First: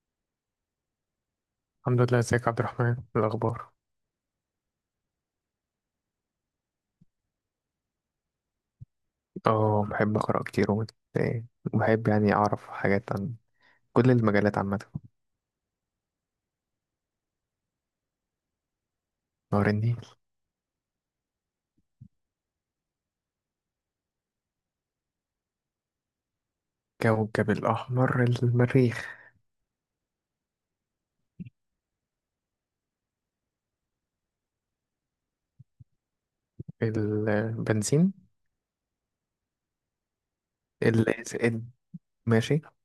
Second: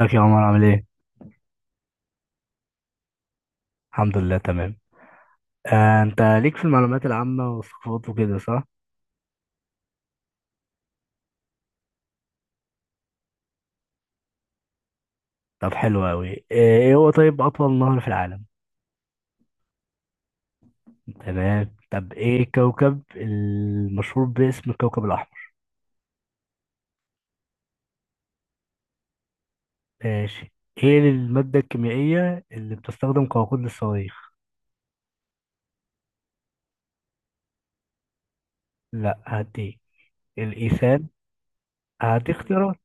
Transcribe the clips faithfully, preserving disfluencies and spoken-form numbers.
ازيك يا عمر؟ عامل ايه؟ الحمد لله. ازيك يا عبد الرحمن؟ إيه الاخبار؟ الحمد لله تمام. آه، انت ليك في المعلومات العامة والثقافات وكده صح؟ اه بحب اقرا كتير ومت- إيه، وبحب يعني اعرف حاجات عن كل المجالات عامه. طب حلو اوي. آه، ايه هو، طيب، اطول نهر في العالم؟ نهر النيل. تمام. طب ايه الكوكب المشهور باسم الكوكب الاحمر؟ كوكب الاحمر المريخ. ماشي. ايه المادة الكيميائية اللي بتستخدم كوقود للصواريخ؟ البنزين. لا، هديك. الايثان. ال ال- هدي ماشي اختيارات:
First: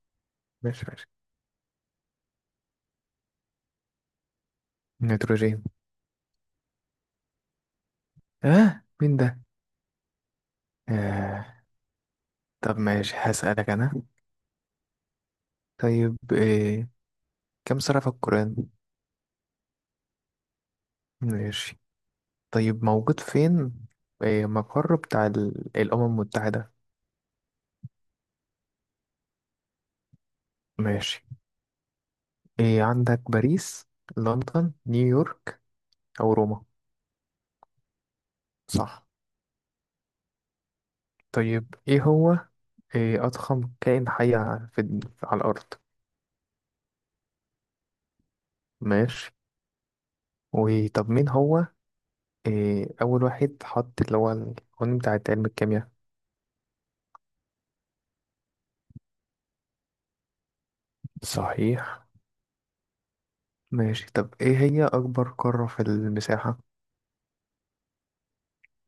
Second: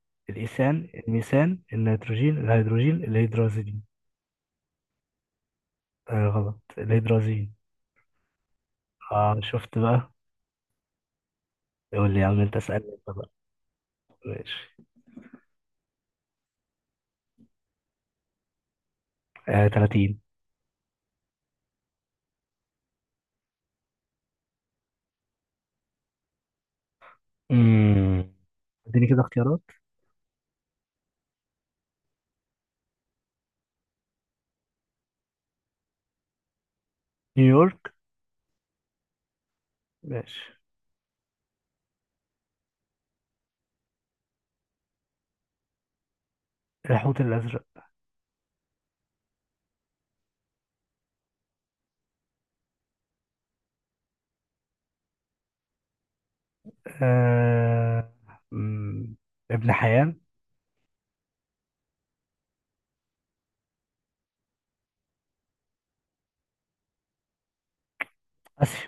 ماشي الايثان، ماشي. الميثان، النيتروجين، الهيدروجين، الهيدرازين. النيتروجين. آه غلط، الهيدرازين. اه مين اه ده؟ شفت بقى. آه. يقول لي يا عم انت، طب اسألني ماشي انت بقى. هسألك انا. ماشي. طيب إيه. كم سورة في القرآن؟ آه، ثلاثين. ماشي. طيب موجود فين؟ إيه، مقر بتاع ال- الأمم المتحدة. امم اديني كده اختيارات. ماشي. إيه عندك باريس لندن نيويورك أو روما؟ نيويورك. صح. ماشي. طيب إيه هو إيه أضخم كائن حي ع- في الد- على الأرض؟ الحوت الازرق. ماشي. وطب مين هو إيه أول واحد حط اللي هو القانون بتاع علم الكيمياء؟ آه... مم، ابن حيان. صحيح. ماشي. طب إيه هي أكبر قارة في المساحة؟ اسيا.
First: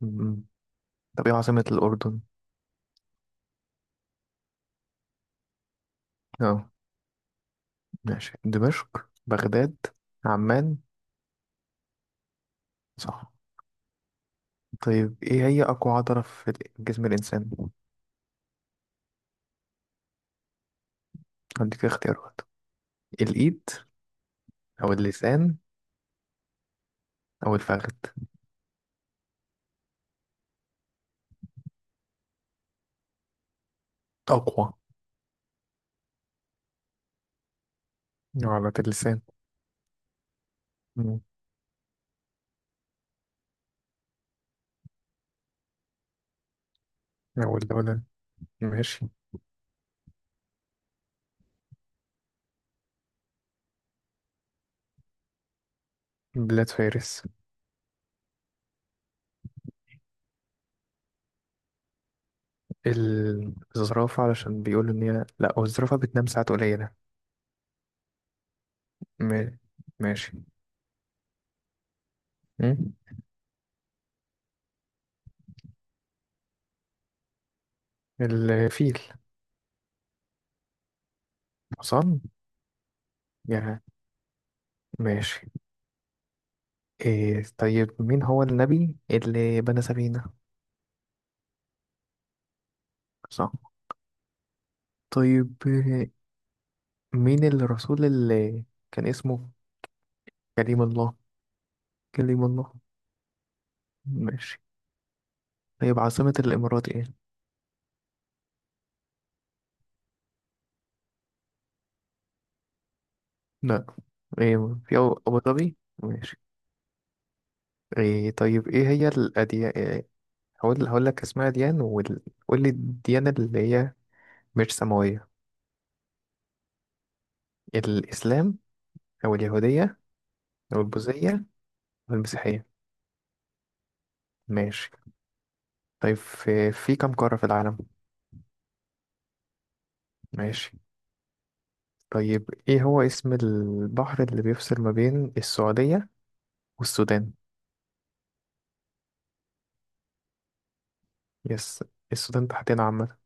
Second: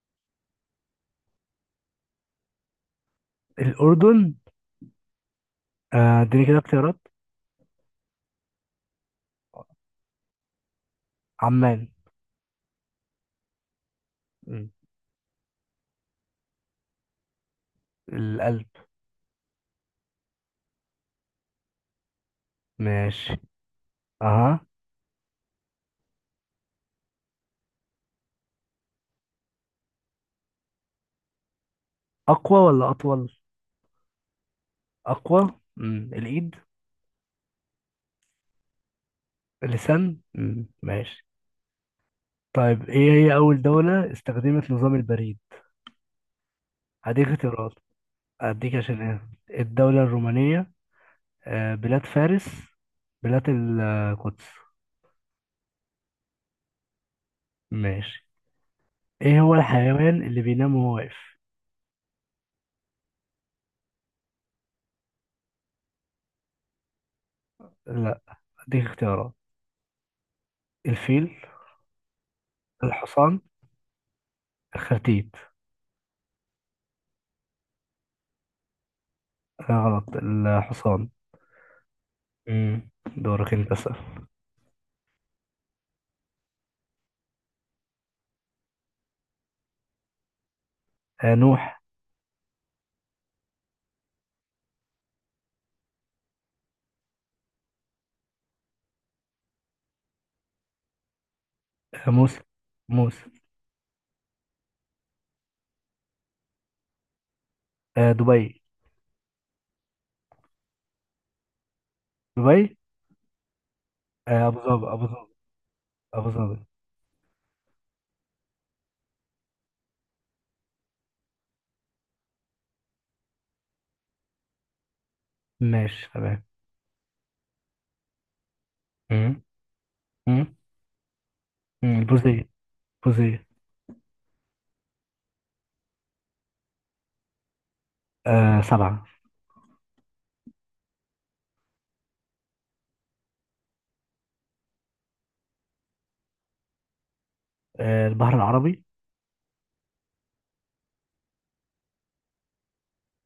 مم. طب إيه عاصمة الأردن؟ الاردن. آه، اديني كده أه اختيارات. ماشي، دمشق بغداد عمان. عمان. صح. مم، طيب إيه هي أقوى عضلة في جسم الإنسان؟ القلب. هديك اختيارات. ماشي. الإيد اها. أو اللسان أو الفخذ. اقوى ولا اطول؟ أقوى. اقوى. مم. الايد. عضلة اللسان. اللسان. مم. مم. ماشي. طيب ايه هي اول دولة استخدمت نظام البريد؟ هديك أو اختيارات، الدولة. اديك عشان. ماشي. ايه، الدولة الرومانية، آه، بلاد فارس، بلاد القدس. بلاد فارس. ماشي. ايه هو الحيوان اللي بينام وهو واقف؟ ال- الزرافة علشان بيقولوا إن هي لأ، هو الزرافة بتنام ساعات قليلة. لا. اديك اختيارات: ما- ماشي. الفيل، مم. الحصان، الخرتيت. الفيل. لا غلط، الحصان. حصان. مم. دورك، انت يا. اسال. ماشي. إيه طيب مين هو النبي اللي بنى سفينة؟ آه نوح. صح. طيب إيه، مين الرسول اللي كان اسمه كريم الله؟ آه موسى. كريم الله. موسى. ماشي. طيب عاصمة الإمارات إيه؟ آه دبي. دبي. لا. آه ابو ايه ظبي، في ابو أبو ظبي. أبو ظبي. ابو ماشي. ظبي. ايه طيب ايه هي الأديان إيه، هقول هقول لك اسماء أديان وقول لي الديانة اللي هي مش سماوية. ماشي، تمام. الإسلام أو مم. اليهودية مم. أو البوذية مم. أو البوزية. المسيحية. بوزية. ماشي. طيب في, في كم قارة في العالم؟ آه سبعة. ماشي. طيب ايه هو اسم البحر اللي بيفصل ما بين السعودية والسودان؟ آه البحر العربي. يس. السودان تحتنا عامة،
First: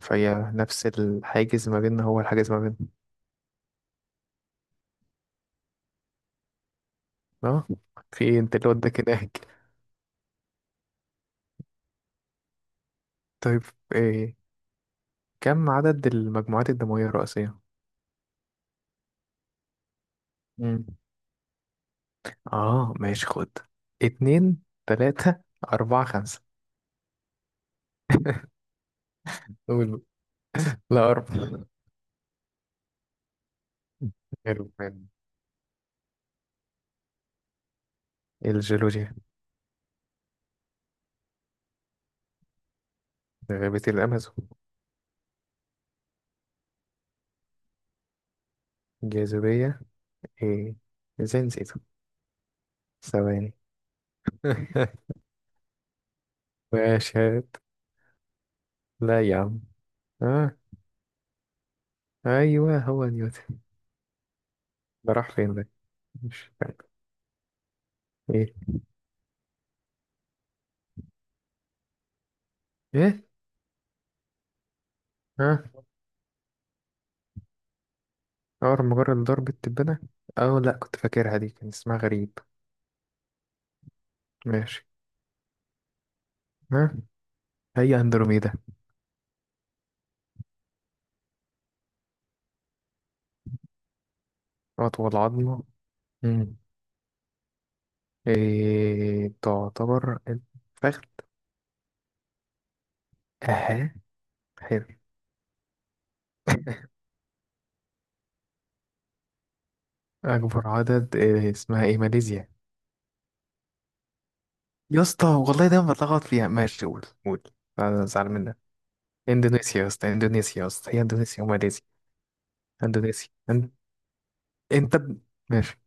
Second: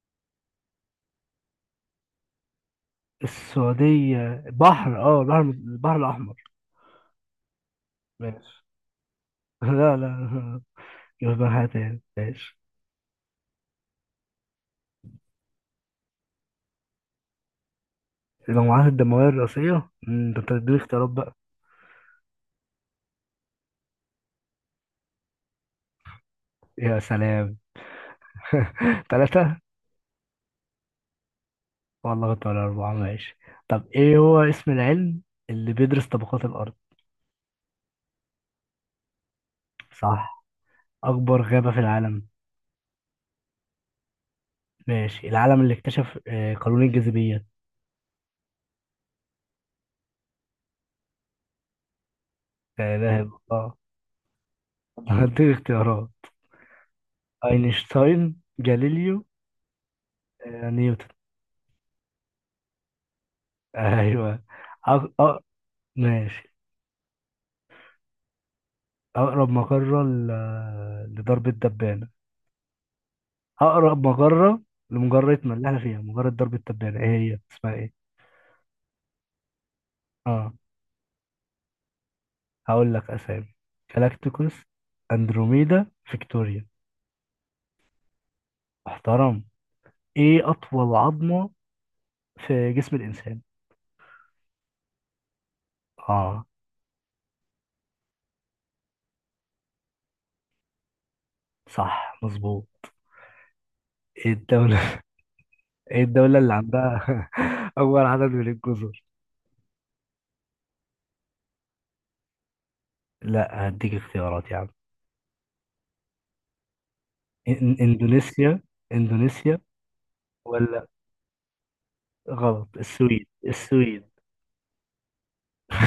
فهي نفس الحاجز ما بيننا، هو الحاجز ما بيننا. السعودية بحر، اه البحر البحر الأحمر. اه في ايه انت ماشي. اللي وداك هناك؟ لا لا، يبقى حاجة تاني. ماشش. طيب إيه كم عدد المجموعات الدموية الرئيسية؟ المجموعات الدموية الرئيسية، مم، ده انت تديني مم. اختيارات بقى. اه ماشي خد، اتنين تلاتة أربعة خمسة. يا سلام. ثلاثة. قول. لا، أربعة. والله كنت، ولا أربعة، ماشي. طب ايه هو حلو اسم حلو. العلم اللي بيدرس طبقات الأرض؟ الجيولوجيا. صح. أكبر غابة في العالم؟ غابة الأمازون. ماشي. العالم اللي اكتشف، آه، قانون الجاذبية. جاذبية إيه، إزاي نسيته؟ آه، ده، ثواني. اه. هديك اختيارات. واشهد. أينشتاين، لا جاليليو، يا عم. آه. آه، نيوتن. أيوه هو نيوتن. أيوه. أق... ده راح أق... فين ده؟ مش ماشي. فاهم إيه. أقرب مقرة ل... لضرب الدبانة. إيه. اقرب مجره لمجرتنا اللي احنا آه. فيها، مجره درب التبانة، ايه هي اسمها ايه؟ أول مجرد ضرب التبانة. اه. أو لأ، كنت فاكرها دي كان اسمها غريب. هقول لك اسامي: جالاكتيكوس، ماشي. اندروميدا، فيكتوريا. ها. هي أندروميدا. محترم. ايه اطول عظمه في جسم الانسان؟ أطول عظمة. اه. مم. إيه تعتبر الفخذ. صح مظبوط. أها. ايه حلو. الدوله ايه الدوله اللي عندها اول عدد من الجزر؟ أكبر عدد إيه اسمها إيه، ماليزيا. لا، هديك اختيارات يا عم. يا اسطى والله دايما بتلخبط فيها. ماشي قول قول. إن- أنا زعلان منك. اندونيسيا. اندونيسيا. إندونيسيا يا اسطى، إندونيسيا يا ولا، اسطى، هي إندونيسيا وماليزيا. غلط، السويد. إندونيسيا إن- السويد. أنت ب- ماشي.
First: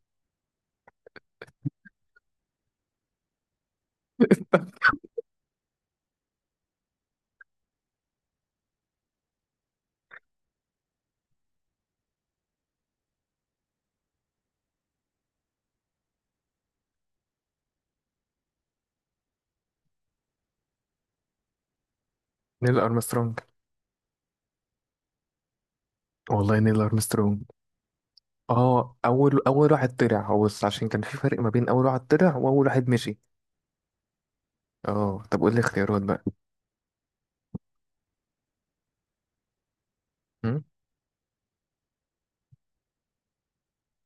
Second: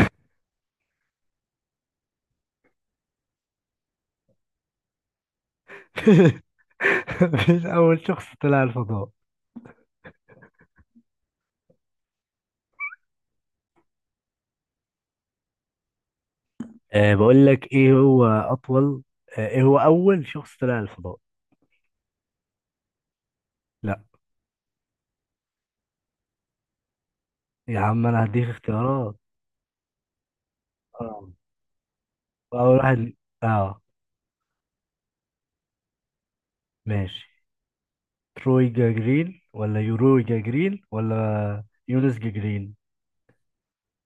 مفيش اول شخص طلع الفضاء. أه بقول لك ايه هو اطول، أه ايه هو اول شخص طلع الفضاء؟ نيل أرمسترونج. لا والله نيل أرمسترونج. يا عم، انا هديك اه، اختيارات. اول اول واحد طلع هو، بس عشان كان في اه فرق ما بين اول واحد طلع واول اول واحد واحد. مشي. اه. اه طب قول لي اختيارات. ماشي. تروي جاجرين، ولا يوروي بقى جاجرين، ولا يونس جاجرين.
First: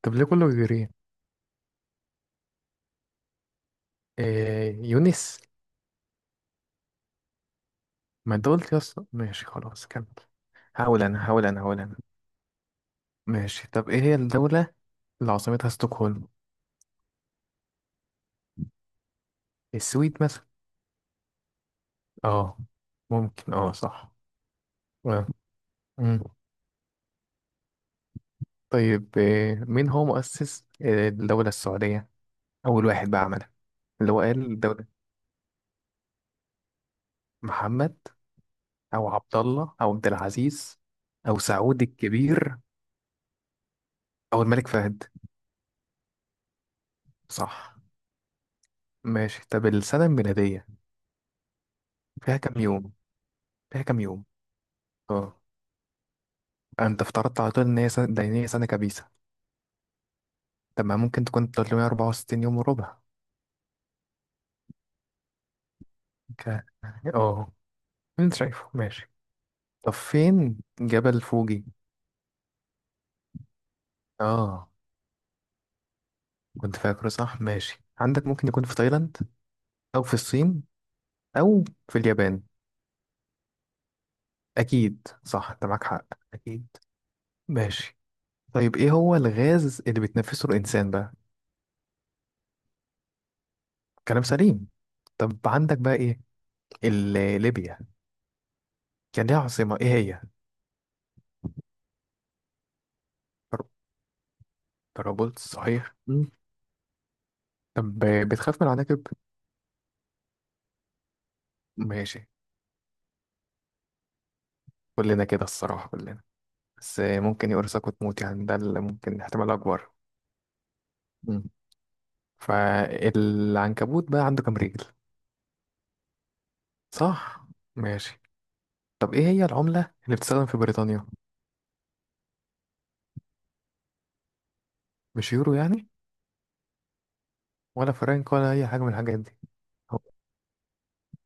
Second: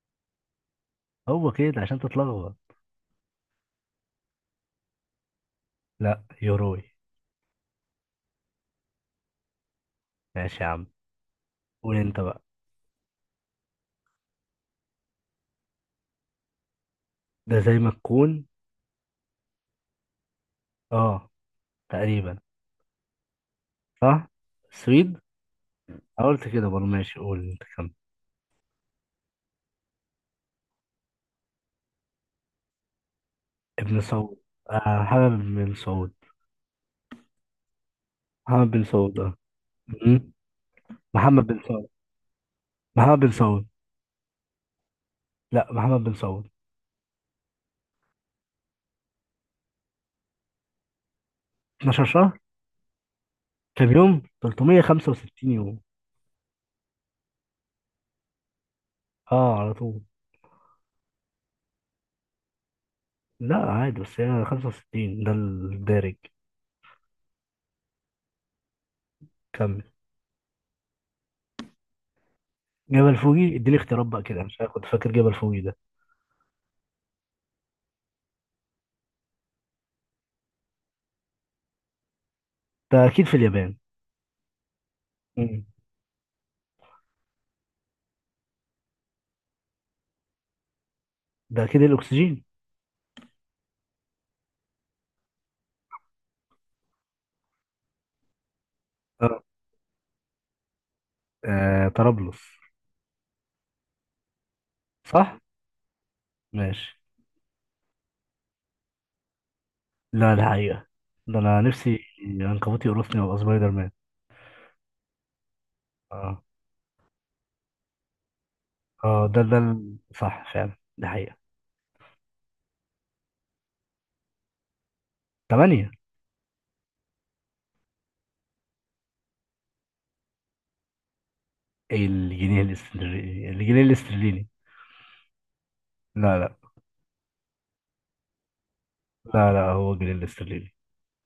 طب ليه كله بيجري؟ هو كده عشان تتلخبط. إيه يونس؟ لا، يوروي. ما انت قلت يا اسطى. ماشي خلاص كمل. ماشي يا عم. هقول انا هقول انا هقول قول انا انت بقى. ماشي طب ايه هي الدولة اللي عاصمتها ستوكهولم؟ ده زي ما تكون. السويد مثلا. اه. تقريبا. اه ممكن، اه صح. صح. سويد. آه. مم. قلت كده برضه. ماشي، قول انت كمل. طيب إيه مين هو مؤسس إيه، الدولة السعودية، اول واحد بقى عملها، ابن اللي هو سعود. قال الدولة؟ آه محمد بن سعود. محمد محمد بن او سعود، اه. عبد الله او عبد م- العزيز او محمد بن سعود سعود. الكبير محمد بن سعود. او الملك فهد. لا، محمد بن سعود. صح. ماشي. طب السنة الميلادية اثنا عشر فيها شهر. كام يوم؟ فيها كام كام يوم؟ يوم؟ اه. ثلاثمية وخمسة وستين يوم. انت افترضت على طول ان هي سنة دينية، سنة كبيسة. اه على طول. طب ما ممكن تكون ثلاثمية وأربعة وستين يوم وربع؟ لا عادي، بس هي خمسة وستين، ده الدارج. ك... اه. انت شايفه. ماشي. كمل. طب فين جبل فوجي؟ جبل فوجي، اديني اختيارات بقى، كده مش اه عارف، كنت فاكر جبل فوجي ده. كنت فاكره صح. ماشي. عندك ممكن يكون في تايلاند او في الصين او في اليابان. ده اكيد في اليابان. اكيد صح، مم. انت معاك حق. اكيد. ماشي. طيب ايه هو الغاز اللي بيتنفسه الانسان بقى؟ ده اكيد الاكسجين. كلام سليم. طب عندك بقى ايه، ال- ليبيا كان ليها اه. عاصمة ايه هي؟ آه، طرابلس. صح. طرابلس صحيح. مم. ماشي. طب بتخاف من العناكب؟ لا الحقيقة، ده انا نفسي ماشي. عنكبوت يقرصني وابقى سبايدر مان. كلنا كده الصراحة كلنا. اه. بس ممكن يقرصك وتموت يعني، ده اللي ممكن اه، ده احتمال ده أكبر. ال- صح فعلا، ده حقيقة. مم. فالعنكبوت بقى عنده كام رجل؟ ثمانية. صح. ماشي. طب إيه هي العملة اللي بتستخدم في بريطانيا؟ الجنيه الاسترليني، الجنيه الاسترليني. مش يورو يعني؟ لا لا. ولا فرنك ولا أي حاجة من الحاجات دي؟ لا لا، هو هو-. جنيه الاسترليني.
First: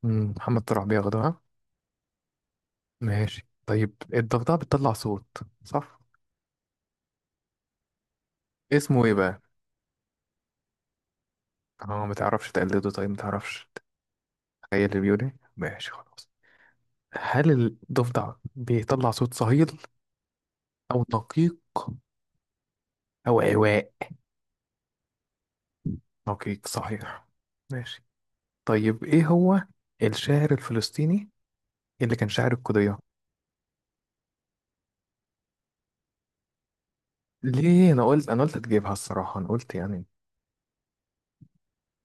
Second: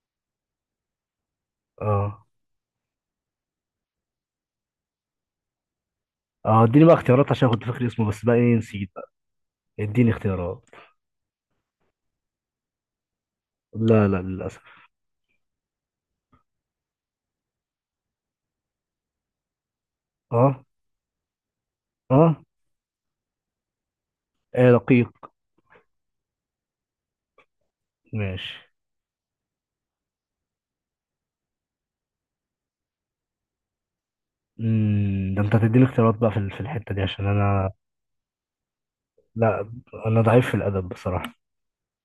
مم، محمد طلع بياخدها. اه. ماشي. طيب الضفدعة بتطلع صوت، صح؟ اه اديني بقى اختيارات عشان كنت فاكر اسمه، بس بقى ايه، نسيت اسمه بقى. إيه بقى؟ اديني اختيارات. اه متعرفش تقلده؟ طيب متعرفش لا لا، للاسف. تخيل البيوني. ماشي خلاص. هل الضفدع بيطلع صوت صهيل اه. أو دقيق اه. أو عواء؟ ايه، رقيق. دقيق صحيح. ماشي. ماشي. طيب إيه هو الشاعر الفلسطيني اللي كان شاعر القضية؟ امم، ده انت هتديني اختيارات بقى في ال- في الحته دي عشان انا، ليه، أنا قلت أنا قلت هتجيبها الصراحة، أنا لا، قلت يعني. انا ضعيف في الادب بصراحه.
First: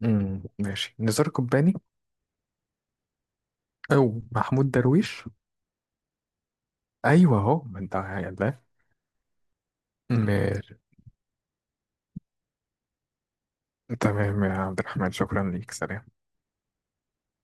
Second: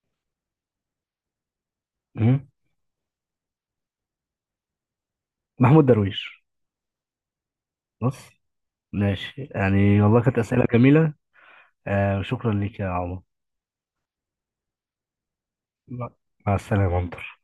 امم ماشي، نزار قباني مم. أو محمود درويش. محمود درويش. أيوه أهو، ما أنت بص، يلا. ماشي يعني، والله كانت اسئله ماشي. جميله. آه شكرا ليك يا عمر. تمام يا عبد الرحمن، شكرا ليك، سلام. مع مع السلامه يا عمر.